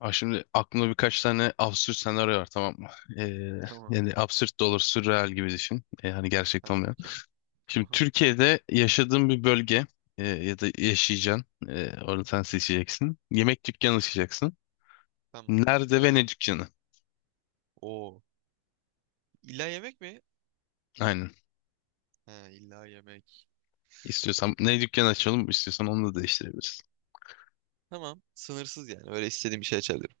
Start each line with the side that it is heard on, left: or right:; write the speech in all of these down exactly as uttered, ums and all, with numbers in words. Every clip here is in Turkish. left: Abi şimdi aklımda birkaç tane absürt senaryo var tamam mı? Ee,
right: Tamam.
left: Yani absürt de olur, sürreal gibi düşün. Ee, hani gerçekten
right: Tamam,
left: olmayan.
right: okey.
left: Şimdi
right: Tamam.
left: Türkiye'de yaşadığın bir bölge e, ya da yaşayacaksın. E, orada sen seçeceksin. Yemek dükkanı açacaksın.
right: Tamam.
left: Nerede ve ne
right: Severim.
left: dükkanı?
right: Oo. İlla yemek mi?
left: Aynen.
right: He, illa yemek.
left: İstiyorsan ne dükkanı açalım, istiyorsan onu da değiştirebiliriz.
right: Tamam. Sınırsız yani. Böyle istediğim bir şey açabilirim.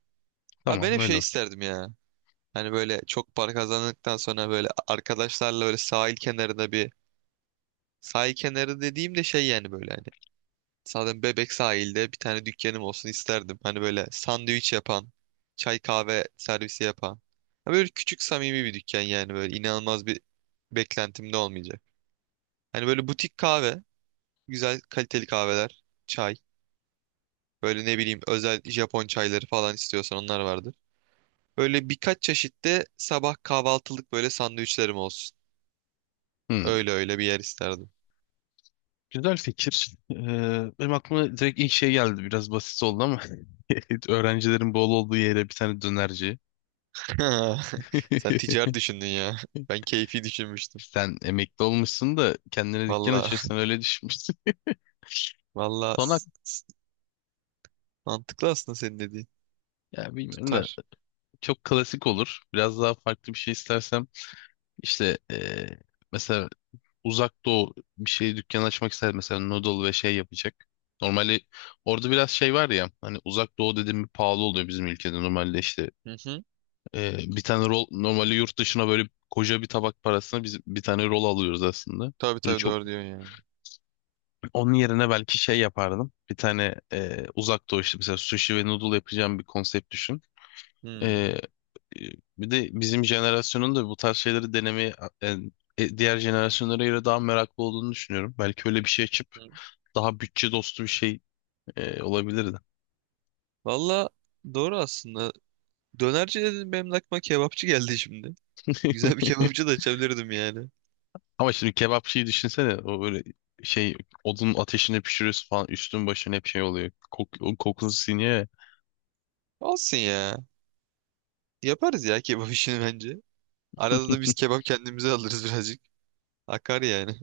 right: Abi, ben
left: Tamam,
right: hep
left: öyle
right: şey
left: olsun.
right: isterdim ya. Hani böyle çok para kazandıktan sonra böyle arkadaşlarla böyle sahil kenarında bir sahil kenarı dediğim de şey, yani böyle hani. Zaten Bebek sahilde bir tane dükkanım olsun isterdim. Hani böyle sandviç yapan, çay kahve servisi yapan. Ha, böyle küçük samimi bir dükkan, yani böyle inanılmaz bir beklentim de olmayacak. Hani böyle butik kahve. Güzel kaliteli kahveler, çay. Böyle ne bileyim özel Japon çayları falan, istiyorsan onlar vardır. Böyle birkaç çeşitte sabah kahvaltılık böyle sandviçlerim olsun.
left: Hmm,
right: Öyle öyle bir yer isterdim.
left: Güzel fikir. Ee, benim aklıma direkt ilk şey geldi. Biraz basit oldu ama öğrencilerin bol olduğu yere bir tane dönerci.
right: Sen ticari düşündün ya. Ben keyfi düşünmüştüm.
left: Sen emekli olmuşsun da kendine dükkan
right: Valla
left: açıyorsun öyle düşünmüşsün.
right: valla
left: Konak
right: s- s- mantıklı aslında senin dediğin.
left: ya bilmiyorum da
right: Tutar.
left: çok klasik olur. Biraz daha farklı bir şey istersem işte eee, mesela uzak doğu bir şey dükkan açmak ister mesela noodle ve şey yapacak. Normalde orada biraz şey var ya hani uzak doğu dediğim bir pahalı oluyor bizim ülkede normalde işte
right: Hı hı.
left: eee, bir tane rol normalde yurt dışına böyle koca bir tabak parasına biz bir tane rol alıyoruz aslında.
right: Tabii
left: Böyle
right: tabii
left: çok
right: doğru diyorsun ya.
left: onun yerine belki şey yapardım. Bir tane e, uzak doğu işte mesela sushi ve noodle yapacağım bir konsept düşün. E,
right: Hmm.
left: e, bir de bizim jenerasyonun da bu tarz şeyleri denemeye e, e, diğer jenerasyonlara göre daha meraklı olduğunu düşünüyorum. Belki öyle bir şey açıp
right: Hı.
left: daha bütçe dostu bir şey e, olabilirdi.
right: Valla doğru aslında. Dönerci dedim, benim aklıma kebapçı geldi şimdi. Güzel bir kebapçı da açabilirdim yani.
left: Ama şimdi kebapçıyı düşünsene o böyle şey odun ateşinde pişiriyorsun falan üstün başın hep şey oluyor. Kok, o kokusu siniyor
right: Olsun ya. Yaparız ya kebap işini bence.
left: ya.
right: Arada da biz kebap kendimize alırız birazcık. Akar yani.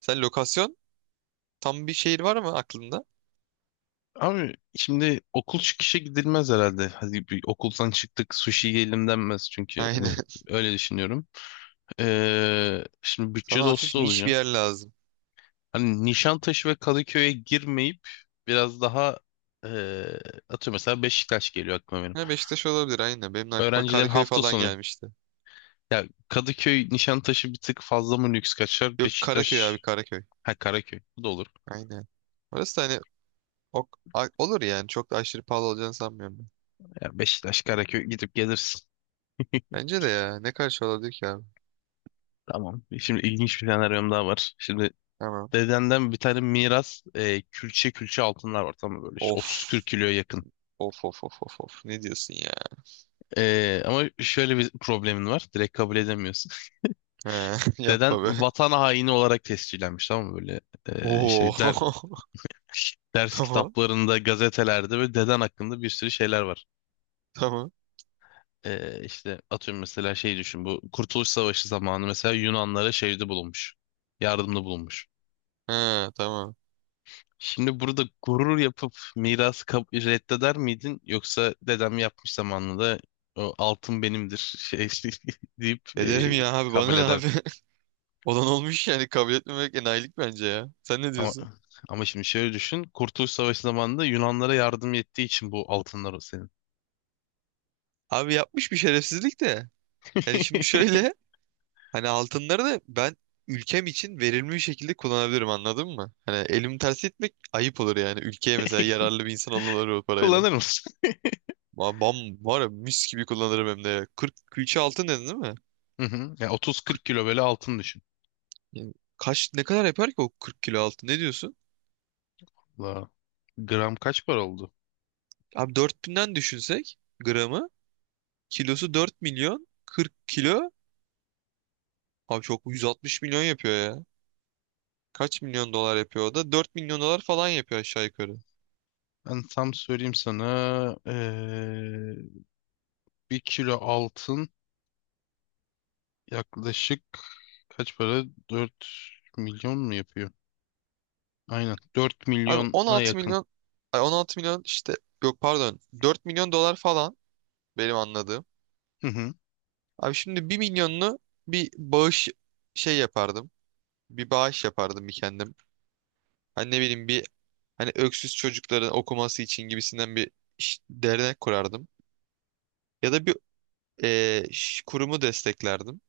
right: Sen lokasyon tam bir şehir var mı aklında?
left: Abi şimdi okul çıkışı gidilmez herhalde. Hadi bir okuldan çıktık sushi yiyelim denmez çünkü
right: Aynen.
left: hani öyle düşünüyorum. Ee, şimdi bütçe
right: Sana hafif
left: dostu
right: niş bir
left: olacağım.
right: yer lazım.
left: Hani Nişantaşı ve Kadıköy'e girmeyip biraz daha ee, atıyorum mesela Beşiktaş geliyor aklıma benim.
right: Ha, Beşiktaş olabilir, aynen. Benim de aklıma
left: Öğrencilerin
right: Karaköy
left: hafta
right: falan
left: sonu.
right: gelmişti.
left: Ya Kadıköy Nişantaşı bir tık fazla mı lüks kaçar?
right: Yok, Karaköy abi,
left: Beşiktaş.
right: Karaköy.
left: Ha, Karaköy. Bu da olur.
right: Aynen. Orası da hani ok, a- olur yani. Çok da aşırı pahalı olacağını sanmıyorum ben.
left: Ya Beşiktaş Karaköy gidip gelirsin.
right: Bence de ya. Ne karşı olabilir ki abi?
left: Tamam. Şimdi ilginç bir senaryom daha var. Şimdi
right: Tamam.
left: dedemden bir tane miras e, külçe külçe altınlar var tamam mı, böyle işte otuz kırk
right: Of.
left: kiloya yakın.
right: Of of of of of. Ne diyorsun ya?
left: E, ama şöyle bir problemin var. Direkt kabul edemiyorsun.
right: He,
left: Deden
right: yapma be.
left: vatan haini olarak tescillenmiş tamam mı, böyle e,
right: Oo.
left: işte der- ders
right: Tamam.
left: kitaplarında, gazetelerde böyle deden hakkında bir sürü şeyler var.
right: Tamam.
left: E, işte atıyorum mesela şey düşün, bu Kurtuluş Savaşı zamanı mesela Yunanlara şeyde bulunmuş. Yardımda bulunmuş.
right: He, tamam.
left: Şimdi burada gurur yapıp mirası kab- reddeder miydin? Yoksa dedem yapmış zamanında o altın benimdir şey deyip
right: Ederim
left: e,
right: ya abi, bana
left: kabul
right: ne
left: eder.
right: abi? Olan olmuş yani, kabul etmemek enayilik bence ya. Sen ne
left: Ama,
right: diyorsun?
left: ama şimdi şöyle düşün. Kurtuluş Savaşı zamanında Yunanlara yardım ettiği için bu altınlar o senin.
right: Abi, yapmış bir şerefsizlik de. Yani şimdi şöyle, hani altınları da ben ülkem için verimli bir şekilde kullanabilirim, anladın mı? Hani elimi tersi etmek ayıp olur yani. Ülkeye mesela yararlı bir insan olurlar o parayla.
left: Kullanır mısın?
right: Ba- Bam var ya, mis gibi kullanırım hem de. Ya. kırk külçe altın dedin değil mi?
left: Hı hı. Ya
right: kırk,
left: otuz kırk kilo böyle altın düşün.
right: yani kaç ne kadar yapar ki o kırk kilo altın ne diyorsun?
left: La, gram kaç para oldu?
right: Abi dört binden düşünsek gramı, kilosu dört milyon, kırk kilo, abi çok, yüz altmış milyon yapıyor ya. Kaç milyon dolar yapıyor o da? dört milyon dolar falan yapıyor aşağı yukarı.
left: Ben tam söyleyeyim sana. Ee, bir kilo altın yaklaşık kaç para? Dört milyon mu yapıyor? Aynen. dört
right: Abi
left: milyona
right: on altı
left: yakın.
right: milyon, ay on altı milyon işte, yok pardon dört milyon dolar falan benim anladığım.
left: Hı hı.
right: Abi şimdi bir milyonunu bir bağış şey yapardım. Bir bağış yapardım bir kendim. Hani ne bileyim bir, hani öksüz çocukların okuması için gibisinden bir iş- dernek kurardım. Ya da bir eee, ş- kurumu desteklerdim.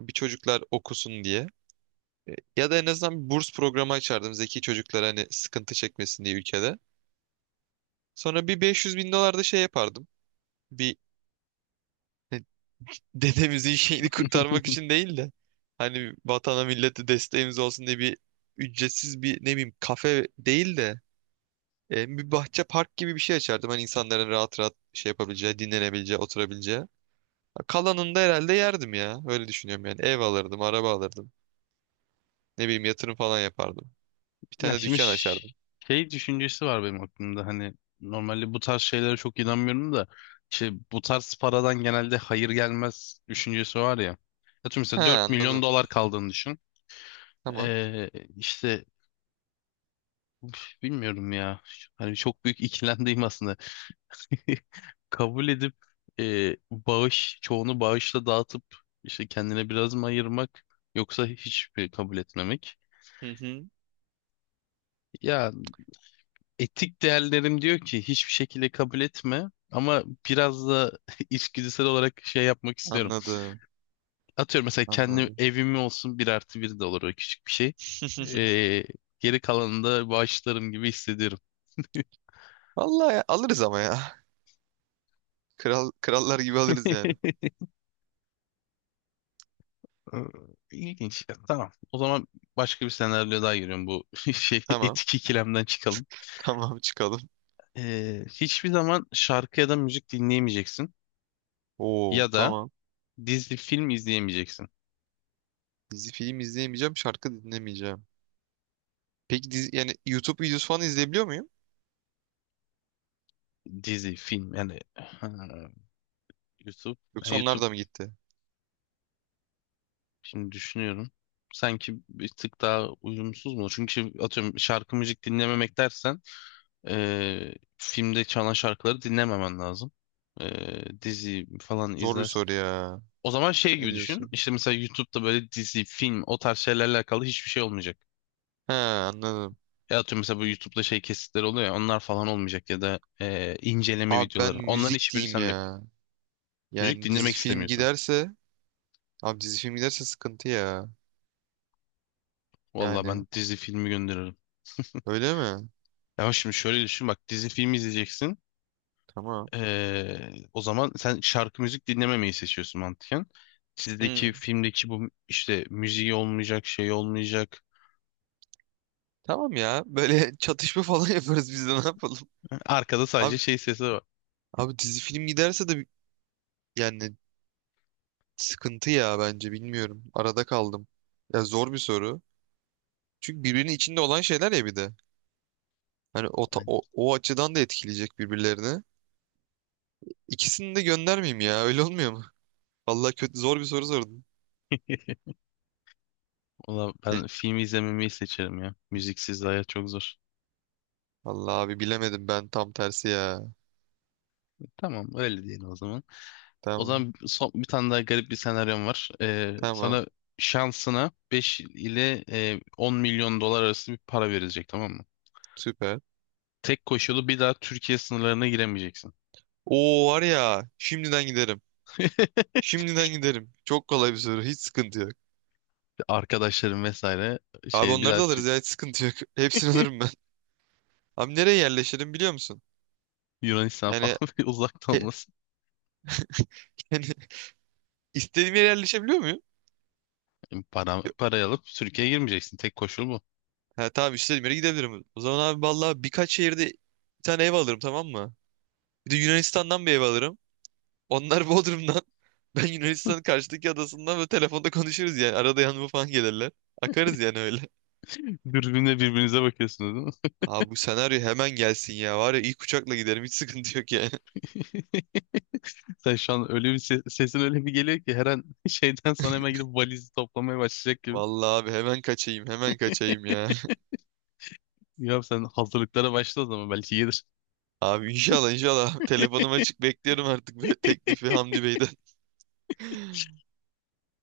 right: Bir çocuklar okusun diye. E, ya da en azından bir burs programı açardım zeki çocuklara, hani sıkıntı çekmesin diye ülkede. Sonra bir beş yüz bin dolar da şey yapardım. Bir dedemizin şeyini kurtarmak için değil de hani vatana millete desteğimiz olsun diye bir ücretsiz bir ne bileyim kafe değil de e, bir bahçe park gibi bir şey açardım. Hani insanların rahat rahat şey yapabileceği, dinlenebileceği, oturabileceği. Kalanını da herhalde yerdim ya. Öyle düşünüyorum yani. Ev alırdım, araba alırdım. Ne bileyim yatırım falan yapardım. Bir
left: Ya
right: tane
left: şimdi
right: dükkan
left: ş-
right: açardım.
left: şey düşüncesi var benim aklımda, hani normalde bu tarz şeylere çok inanmıyorum da işte bu tarz paradan genelde hayır gelmez düşüncesi var ya. Atıyorum
right: Ha,
left: mesela dört milyon
right: anladım.
left: dolar kaldığını düşün.
right: Tamam.
left: Ee, işte uf, bilmiyorum ya. Hani çok büyük ikilemdeyim aslında. Kabul edip e, bağış, çoğunu bağışla dağıtıp işte kendine biraz mı ayırmak, yoksa hiç mi kabul etmemek?
right: Hı hı.
left: Ya etik değerlerim diyor ki hiçbir şekilde kabul etme, ama biraz da içgüdüsel olarak şey yapmak istiyorum.
right: Anladım.
left: Atıyorum mesela kendi
right: Anladım.
left: evimi olsun, bir artı bir de olur o küçük bir şey. E, geri kalanını da bağışlarım gibi hissediyorum.
right: Vallahi ya, alırız ama ya. Kral, krallar gibi alırız yani.
left: Ee, İlginç. Tamam. O zaman başka bir senaryo daha giriyorum, bu şey
right: Tamam.
left: etik ikilemden çıkalım.
right: Tamam çıkalım.
left: Ee, hiçbir zaman şarkı ya da müzik dinleyemeyeceksin.
right: Oo,
left: Ya da
right: tamam.
left: dizi film izleyemeyeceksin.
right: Dizi film izleyemeyeceğim, şarkı dinlemeyeceğim. Peki dizi, yani YouTube videosu falan izleyebiliyor muyum?
left: Dizi film yani ha, YouTube. ha,
right: Yoksa onlar
left: YouTube
right: da mı gitti?
left: şimdi düşünüyorum. Sanki bir tık daha uyumsuz mu? Çünkü atıyorum şarkı müzik dinlememek dersen ee, filmde çalan şarkıları dinlememen lazım. Ee, dizi falan
right: Zor bir
left: izlersin.
right: soru ya.
left: O zaman şey
right: Ne
left: gibi düşün.
right: diyorsun?
left: İşte mesela YouTube'da böyle dizi, film, o tarz şeylerle alakalı hiçbir şey olmayacak.
right: He, anladım.
left: Ya atıyorum mesela bu YouTube'da şey, kesitler oluyor ya, onlar falan olmayacak ya da e, inceleme
right: Abi ben
left: videoları. Onların
right: müzik
left: hiçbiri
right: diyeyim
left: sende yok.
right: ya.
left: Müzik
right: Yani dizi
left: dinlemek
right: film
left: istemiyorsun.
right: giderse, abi dizi film giderse sıkıntı ya.
left: Vallahi
right: Yani
left: ben dizi filmi gönderirim.
right: öyle mi?
left: Ya şimdi şöyle düşün bak, dizi filmi izleyeceksin.
right: Tamam.
left: E, o zaman sen şarkı müzik dinlememeyi seçiyorsun mantıken.
right: Hmm.
left: Dizideki, filmdeki bu işte müziği olmayacak, şey olmayacak.
right: Tamam ya. Böyle çatışma falan yaparız biz de, ne yapalım?
left: Arkada sadece
right: Abi
left: şey sesi var.
right: Abi dizi film giderse de bi- yani sıkıntı ya, bence bilmiyorum. Arada kaldım. Ya zor bir soru. Çünkü birbirinin içinde olan şeyler ya bir de. Hani o, ta-
left: Yani,
right: o, o açıdan da etkileyecek birbirlerini. İkisini de göndermeyeyim ya, öyle olmuyor mu? Vallahi kötü, zor bir soru sordun.
left: valla
right: Şey,
left: ben film izlememeyi seçerim ya. Müziksiz hayat çok zor.
right: vallahi abi bilemedim, ben tam tersi ya.
left: Tamam, öyle diyelim o zaman. O
right: Tamam,
left: zaman son, bir tane daha garip bir senaryom var. Ee,
right: tamam,
left: sana şansına beş ile e, on milyon dolar arası bir para verilecek, tamam mı?
right: süper.
left: Tek koşulu, bir daha Türkiye sınırlarına giremeyeceksin.
right: Oo var ya, şimdiden giderim. Şimdiden giderim. Çok kolay bir soru, hiç sıkıntı yok.
left: Arkadaşların vesaire
right: Abi
left: şey, bir
right: onları
left: daha
right: da
left: Tü-
right: alırız ya, hiç sıkıntı yok. Hepsini alırım ben. Abi nereye yerleşirim biliyor musun?
left: Yunanistan
right: Yani
left: falan uzakta
right: he-
left: olmasın.
right: yani istediğim yere yerleşebiliyor muyum?
left: Para, parayı alıp Türkiye'ye girmeyeceksin. Tek koşul bu.
right: Ha tamam, istediğim yere gidebilirim. O zaman abi vallahi birkaç şehirde bir tane ev alırım, tamam mı? Bir de Yunanistan'dan bir ev alırım. Onlar Bodrum'dan. Ben Yunanistan'ın karşıdaki adasından, böyle telefonda konuşuruz yani. Arada yanıma falan gelirler. Akarız yani öyle.
left: Dürbünle birbirinize bakıyorsunuz değil mi?
right: Abi bu senaryo hemen gelsin ya. Var ya, ilk uçakla giderim, hiç sıkıntı yok yani.
left: Sen şu an öyle bir ses, sesin öyle bir geliyor ki, her an şeyden sonra hemen gidip valizi toplamaya başlayacak gibi.
right: Vallahi abi, hemen kaçayım hemen kaçayım ya.
left: Ya sen hazırlıklara başla, o zaman belki gelir.
right: Abi inşallah inşallah telefonum açık bekliyorum artık be, teklifi Hamdi Bey'den.